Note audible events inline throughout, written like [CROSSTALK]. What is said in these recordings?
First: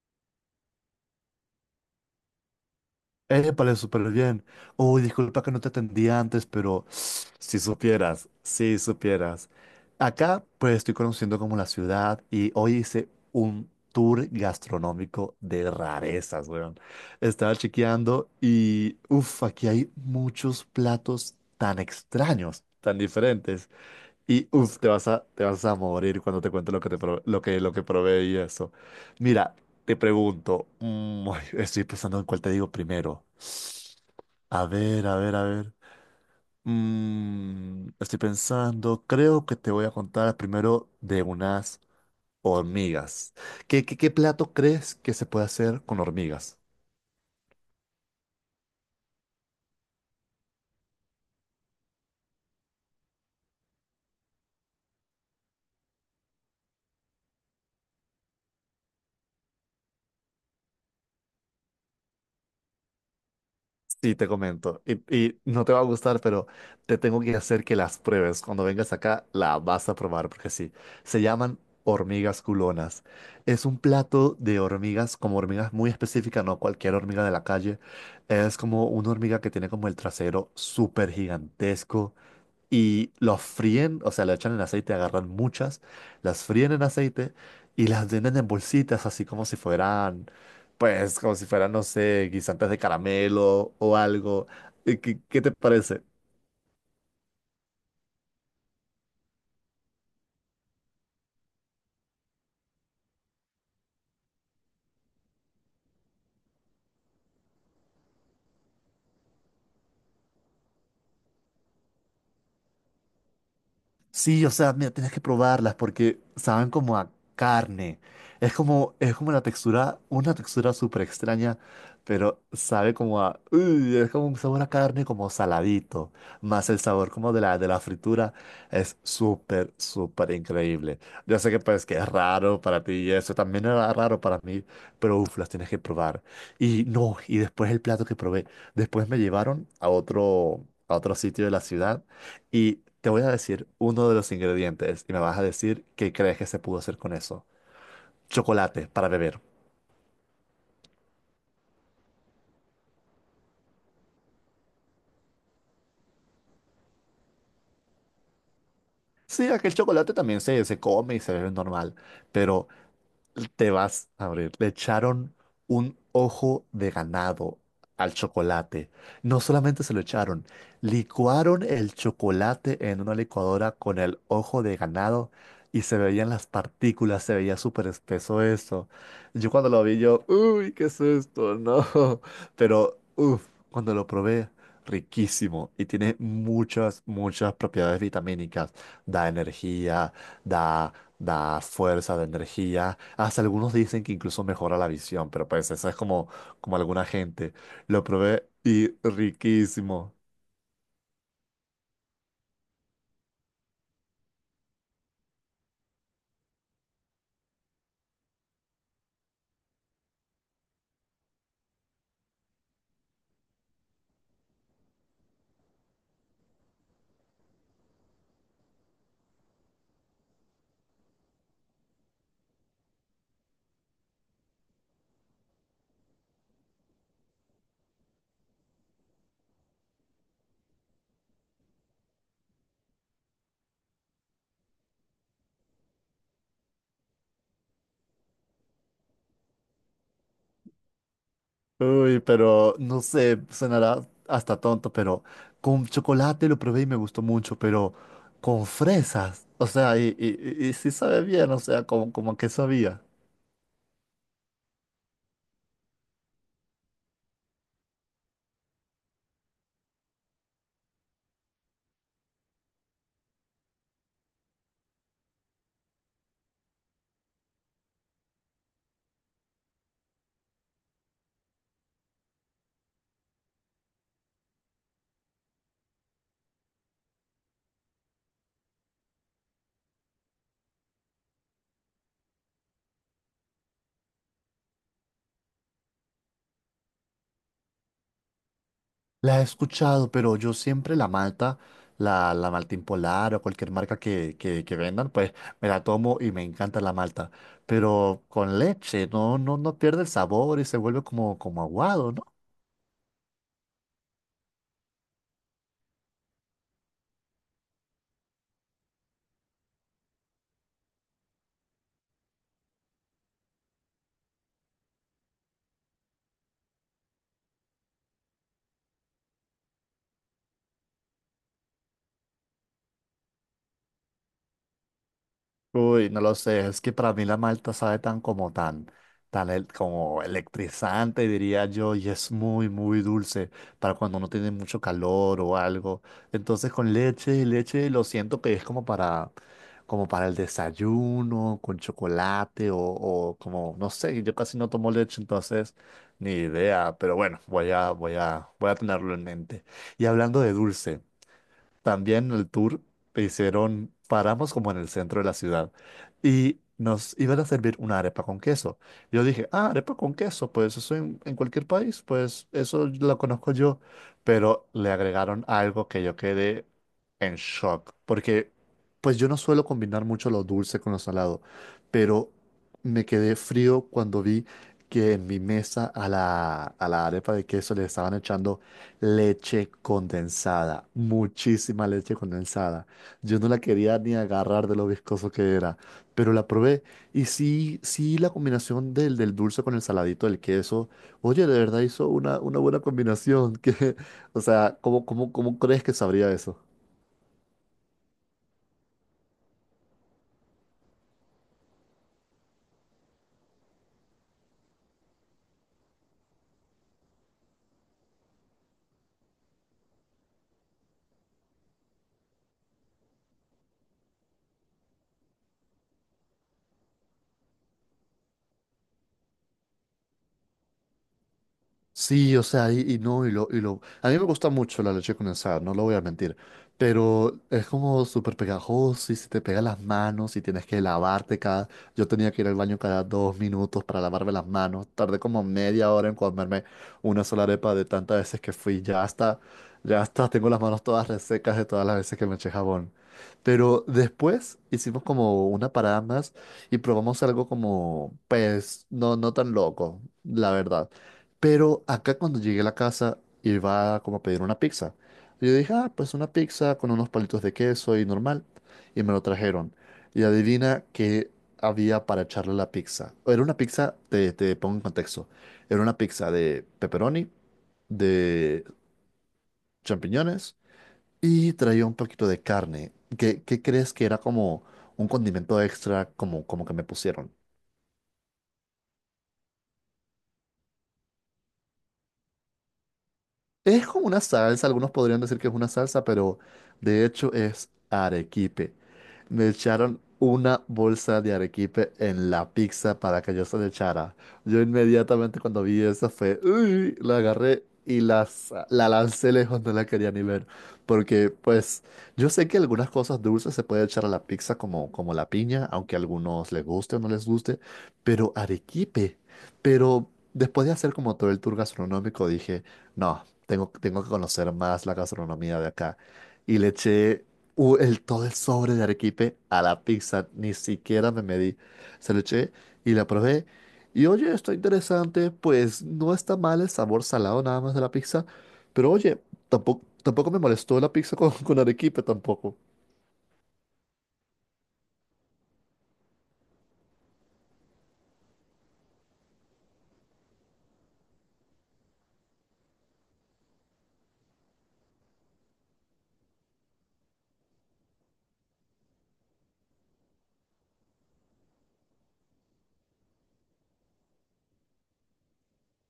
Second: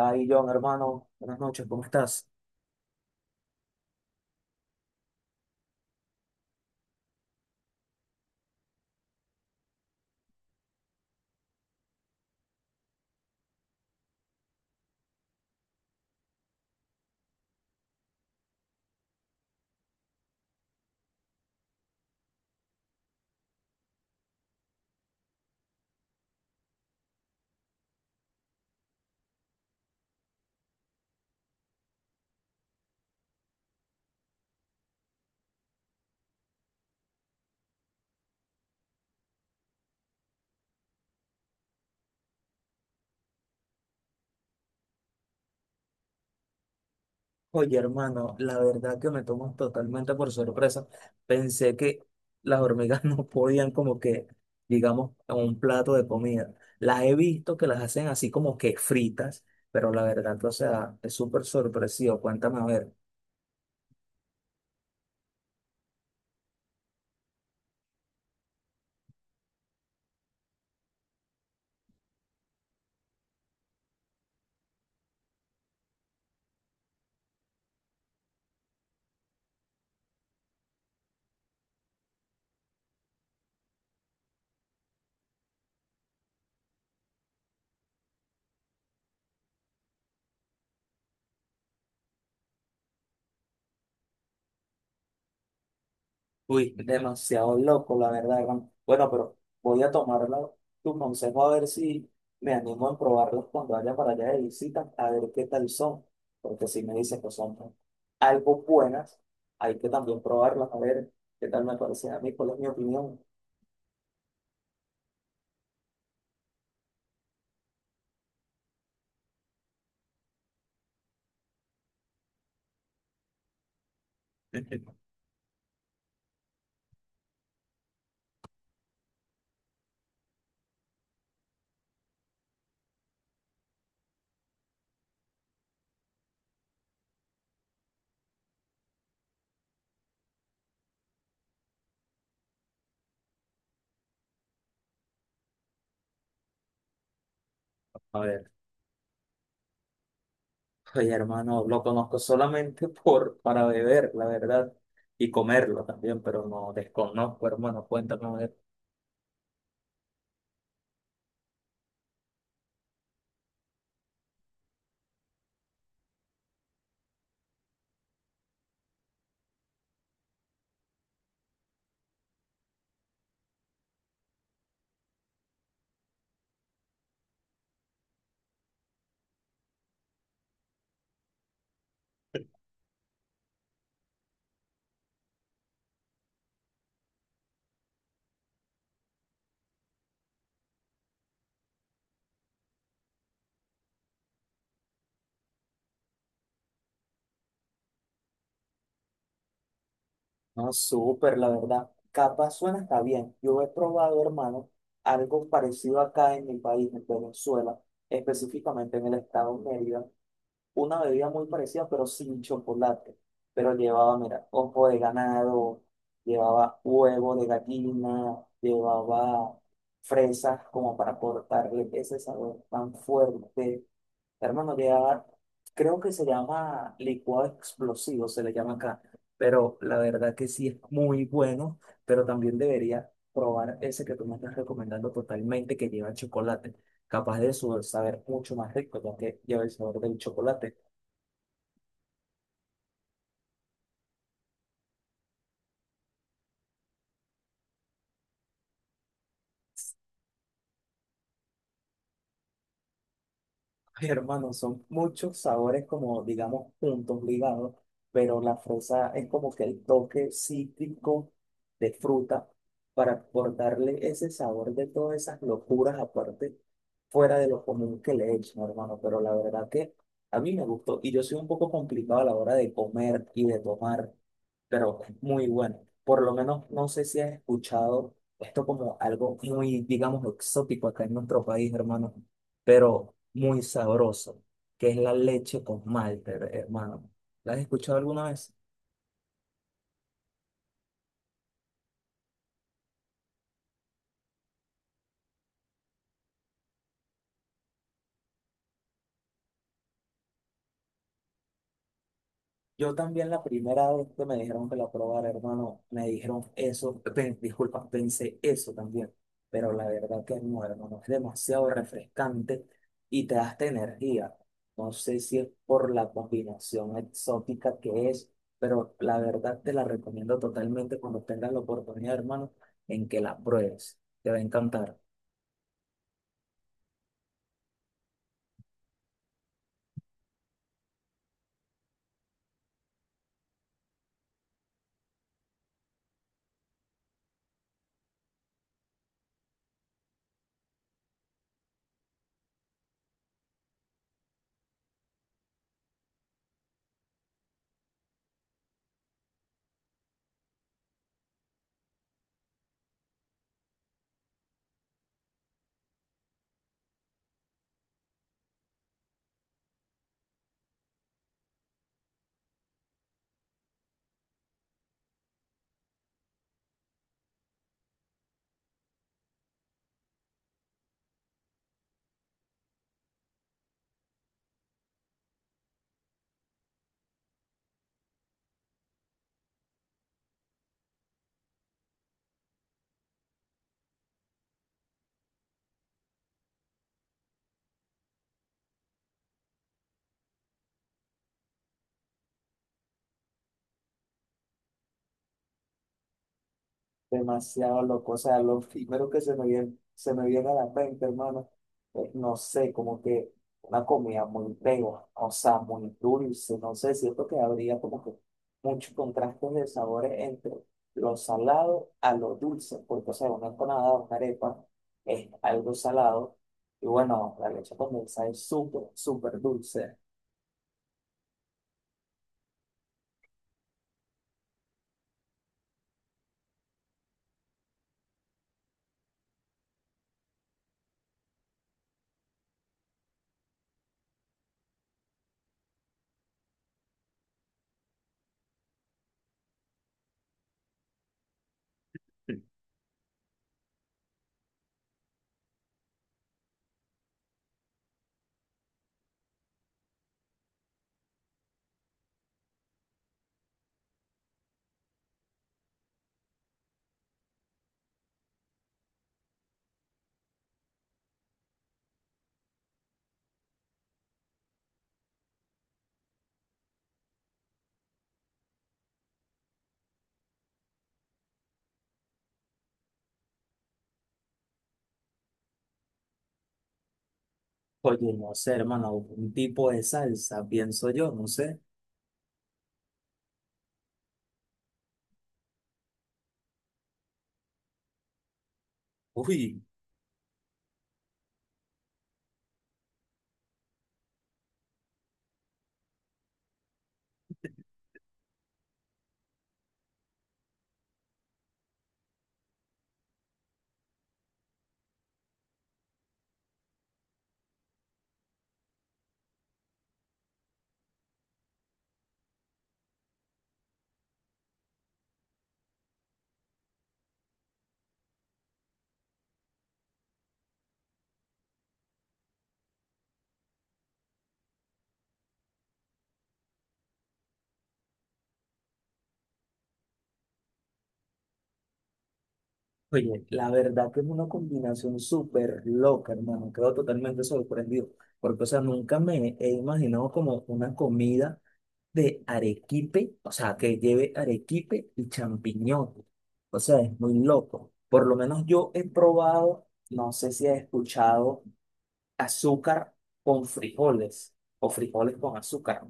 Ay, John, hermano, buenas noches, ¿cómo estás? Épale, súper bien. Uy, disculpa que no te atendí antes, pero si supieras. Acá, pues estoy conociendo como la ciudad y hoy hice un tour gastronómico de rarezas, weón. Estaba chequeando y, uff, aquí hay muchos platos tan extraños, tan diferentes. Y, uff, te vas a morir cuando te cuente lo que probé y eso. Mira, te pregunto, [LAUGHS] ay, estoy pensando en cuál te digo primero. A ver, a ver, a ver. Estoy pensando, creo que te voy a contar primero de unas hormigas. Qué plato crees que se puede hacer con hormigas? Oye, hermano, la verdad que me tomas totalmente por sorpresa. Pensé que las hormigas [LAUGHS] no podían como que, digamos, en un plato de comida. Las he visto que las hacen así como que fritas, pero la verdad que, o sea, es súper sorpresivo. Cuéntame a ver. Sí, te comento. Y no te va a gustar, pero te tengo que hacer que las pruebes. Cuando vengas acá, la vas a probar, porque sí. Se llaman hormigas culonas. Es un plato de hormigas, como hormigas muy específicas, no cualquier hormiga de la calle. Es como una hormiga que tiene como el trasero súper gigantesco y los fríen, o sea, le echan en aceite, agarran muchas, las fríen en aceite y las venden en bolsitas, así como si fueran, pues, como si fueran, no sé, guisantes de caramelo o algo. ¿Qué te parece? Uy, demasiado loco, la verdad, hermano. Bueno, pero voy a tomar tu consejo a ver si me animo a probarlos cuando vaya para allá de visita, a ver qué tal son. Porque si me dicen que son algo buenas, hay que también probarlas, a ver qué tal me parecen a mí, cuál es mi opinión. Sí, o sea, mira, tienes que probarlas porque saben como a carne. Es como la textura, una textura súper extraña, pero sabe como a, uy, es como un sabor a carne [LAUGHS] como saladito, más el sabor como de la fritura. Es súper, súper increíble. Yo sé que pues que es raro para ti y eso también era raro para mí, pero uff, las tienes que probar. Y no, y después el plato que probé, después me llevaron a otro sitio de la ciudad y te voy a decir uno de los ingredientes y me vas a decir qué crees que se pudo hacer con eso. A ver, Chocolate para beber. oye, hermano, lo conozco solamente [LAUGHS] por, para beber, la verdad, y comerlo también, pero no desconozco, hermano, cuéntame. Sí, aquel chocolate también se come y se bebe normal, pero te vas a abrir. Le echaron un ojo de ganado al chocolate. No solamente se lo echaron, licuaron el chocolate en una licuadora con el ojo de ganado y se veían las partículas, se veía súper espeso eso. Yo cuando lo vi, yo, uy, ¿qué es esto? [LAUGHS] No. Pero, uff, cuando lo probé. Riquísimo y tiene muchas, muchas propiedades vitamínicas. Da energía, da, da fuerza, da energía. Hasta algunos dicen que incluso mejora la visión, pero pues eso es como, como alguna gente. Lo probé y riquísimo. No, súper, la verdad. Capa suena está bien. Yo he probado, hermano, algo parecido acá en mi país, en Venezuela, específicamente en el estado de Mérida, una bebida muy parecida, pero sin chocolate. Pero llevaba, mira, ojo de ganado, llevaba huevo de gallina, llevaba fresas como para cortarle ese sabor tan fuerte. Hermano, ya creo que se llama licuado explosivo, se le llama acá, pero la verdad que sí es muy bueno, pero también debería probar ese que tú me estás recomendando totalmente, que lleva chocolate. Capaz de su saber mucho más rico, ya que lleva el sabor del chocolate. Uy, pero no sé, sonará hasta tonto, pero con chocolate lo probé y me gustó mucho, pero con fresas. O sea, y sí sabe bien, o sea, como, como que sabía. [LAUGHS] Ay, hermano, son muchos sabores como, digamos, juntos, ligados, pero la fresa es como que el toque cítrico de fruta para por darle ese sabor de todas esas locuras aparte, fuera de lo común que le echan, hermano. Pero la verdad que a mí me gustó y yo soy un poco complicado a la hora de comer y de tomar, pero muy bueno. Por lo menos no sé si has escuchado esto como algo muy, digamos, exótico acá en nuestro país, hermano, pero muy sabroso, que es la leche con malte, hermano. ¿La has escuchado alguna vez? La he escuchado, pero yo siempre la malta, la Maltín Polar o cualquier marca que vendan, pues me la tomo y me encanta la malta. Pero con leche, no pierde el sabor y se vuelve como, como aguado, ¿no? Yo también la primera vez que me dijeron que la probara, hermano, me dijeron eso, disculpa, pensé eso también, pero la verdad que no, hermano, es demasiado refrescante y te da esta energía. No sé si es por la combinación exótica que es, pero la verdad te la recomiendo totalmente cuando tengas la oportunidad, hermano, en que la pruebes. Te va a encantar. Uy, no lo sé, es que para mí la malta sabe tan como tan, tan el- como electrizante, diría yo, y es muy, muy dulce para cuando no tiene mucho calor o algo. Entonces con leche, leche lo siento que es como para, como para el desayuno, con chocolate o como, no sé, yo casi no tomo leche, entonces ni idea, pero bueno, voy a tenerlo en mente. Y hablando de dulce. También el tour hicieron, paramos como en el centro de la ciudad y nos iban a servir una arepa con queso. Yo dije, ah, arepa con queso, pues eso en cualquier país, pues eso lo conozco yo. Pero le agregaron algo que yo quedé en shock, porque pues yo no suelo combinar mucho lo dulce con lo salado, pero me quedé frío cuando vi que en mi mesa a a la arepa de queso le estaban echando leche condensada, muchísima leche condensada. Yo no la quería ni agarrar de lo viscoso que era, pero la probé. Y sí, sí, la combinación del dulce con el saladito del queso. Oye, de verdad hizo una buena combinación. [LAUGHS] Que, o sea, cómo crees que sabría eso? Demasiado loco. O sea, lo primero que se me viene a la mente, hermano, es, no sé, como que una comida muy pegajosa, muy dulce, no sé, siento que habría como que muchos contrastes de sabores entre lo salado a lo dulce, porque, o sea, una empanada, una arepa es algo salado, y bueno, la leche condensada es súper, súper dulce. Sí, o sea, y no, y lo. A mí me gusta mucho la leche condensada, no lo voy a mentir, pero es como súper pegajoso y se te pega las manos y tienes que lavarte cada... Yo tenía que ir al baño cada dos minutos para lavarme las manos, tardé como media hora en comerme una sola arepa de tantas veces que fui, ya hasta tengo las manos todas resecas de todas las veces que me eché jabón. Pero después hicimos como una parada más y probamos algo como, pues, no, no tan loco, la verdad. Pero acá cuando llegué a la casa iba como a pedir una pizza. Y yo dije, ah, pues una pizza con unos palitos de queso y normal. Y me lo trajeron. Y adivina qué había para echarle a la pizza. Era una pizza, te pongo en contexto. Era una pizza de pepperoni, de champiñones y traía un poquito de carne. ¿Qué crees que era como un condimento extra como, como que me pusieron? Oye, no sé, hermano, un tipo de salsa, pienso yo, no sé. Es como una salsa, algunos podrían decir que es una salsa, pero de hecho es arequipe. Me Uy. echaron una bolsa de arequipe en la pizza para que yo se la echara. Yo inmediatamente cuando vi eso fue, uy, la agarré la lancé lejos, no la quería ni ver. Porque pues yo sé que algunas cosas dulces se puede echar a la pizza como, como la piña, aunque a algunos les guste o no les guste, pero arequipe. Pero después de hacer como todo el tour gastronómico dije, no tengo, tengo que conocer más la gastronomía de acá. Y le eché todo el sobre de arequipe a la pizza, ni siquiera me medí. Se lo eché y la probé. Y oye, está interesante, pues no está mal el sabor salado nada más de la pizza, pero oye, tampoco, tampoco me molestó la pizza con arequipe tampoco. Oye, la verdad que es una combinación súper loca, hermano. Quedo totalmente sorprendido. Porque, o sea, nunca me he imaginado como una comida de arequipe, o sea, que lleve arequipe y champiñón. O sea, es muy loco. Por lo menos yo he probado, no sé si has escuchado, azúcar con frijoles o frijoles con azúcar.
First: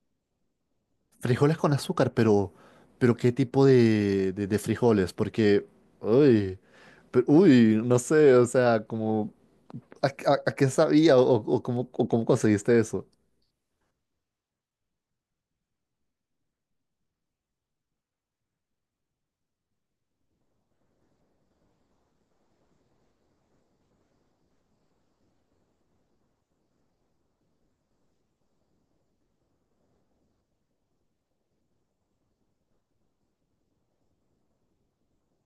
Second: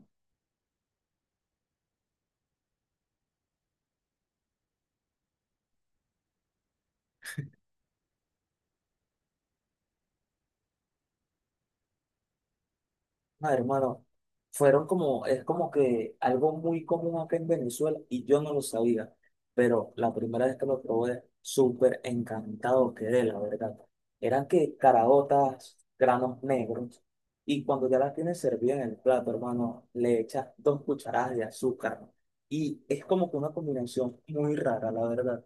Frijoles con azúcar, pero ¿qué tipo de frijoles? Porque, uy, pero- uy, no sé, o sea, como... a qué sabía o cómo conseguiste eso? Ah, hermano, fueron como, es como que algo muy común acá en Venezuela y yo no lo sabía, pero la primera vez que lo probé, súper encantado quedé, la verdad. Eran que caraotas, granos negros, y cuando ya las tienes servidas en el plato, hermano, le echas dos cucharadas de azúcar, ¿no? Y es como que una combinación muy rara, la verdad,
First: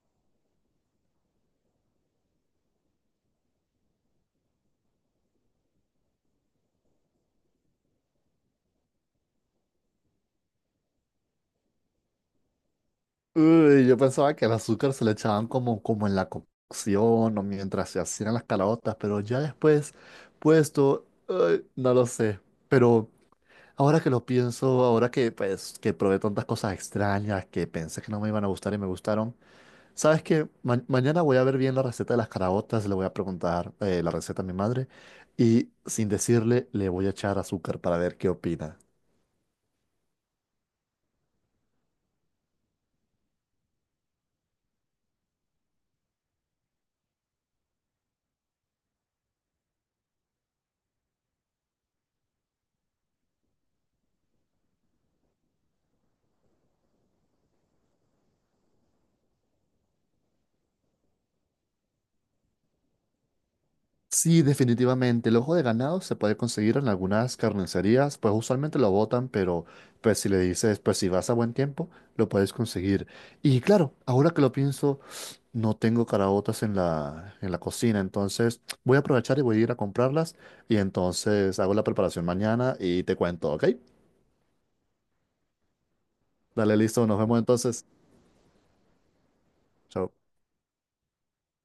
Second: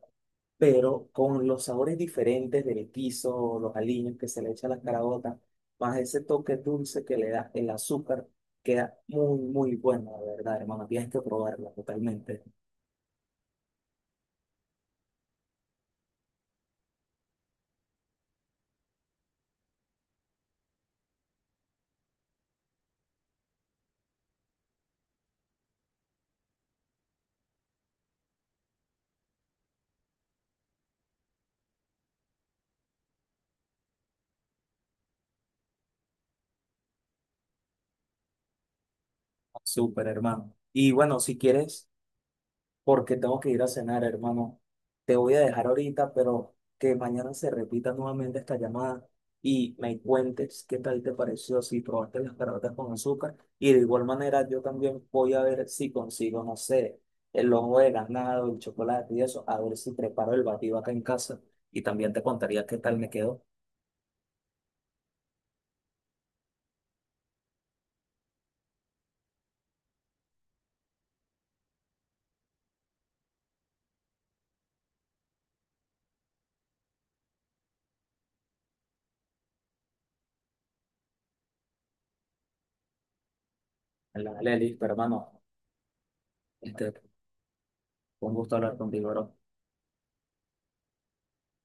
pero con los sabores diferentes del guiso, los aliños que se le echa a las caraotas, más ese toque dulce que le da el azúcar, queda muy, muy bueno, la verdad, hermano. Tienes que probarla totalmente. Uy, yo pensaba que el azúcar se le echaban como, como en la cocción o mientras se hacían las calabotas, pero ya después puesto, ay, no lo sé. Pero ahora que lo pienso, ahora que pues que probé tantas cosas extrañas que pensé que no me iban a gustar y me gustaron, ¿sabes qué? Ma- mañana voy a ver bien la receta de las caraotas, le voy a preguntar la receta a mi madre y sin decirle le voy a echar azúcar para ver qué opina. Súper, hermano. Y bueno, si quieres, porque tengo que ir a cenar, hermano. Te voy a dejar ahorita, pero que mañana se repita nuevamente esta llamada y me cuentes qué tal te pareció, si probaste las caraotas con azúcar. Y de igual manera, yo también voy a ver si consigo, no sé, el ojo de ganado, el chocolate y eso, a ver si preparo el batido acá en casa. Y también te contaría qué tal me quedó Sí, definitivamente. El ojo de ganado se puede conseguir en algunas carnicerías, pues usualmente lo botan, pero pues si le dices, pues si vas a buen tiempo, lo puedes conseguir. Y claro, ahora que lo pienso, no tengo caraotas en en la cocina, entonces voy a aprovechar y voy a ir a comprarlas y entonces hago la preparación mañana y te cuento, ¿ok? en la Lelis, pero hermano, Dale, este, listo, nos vemos entonces. fue un gusto hablar contigo, bro. Chao.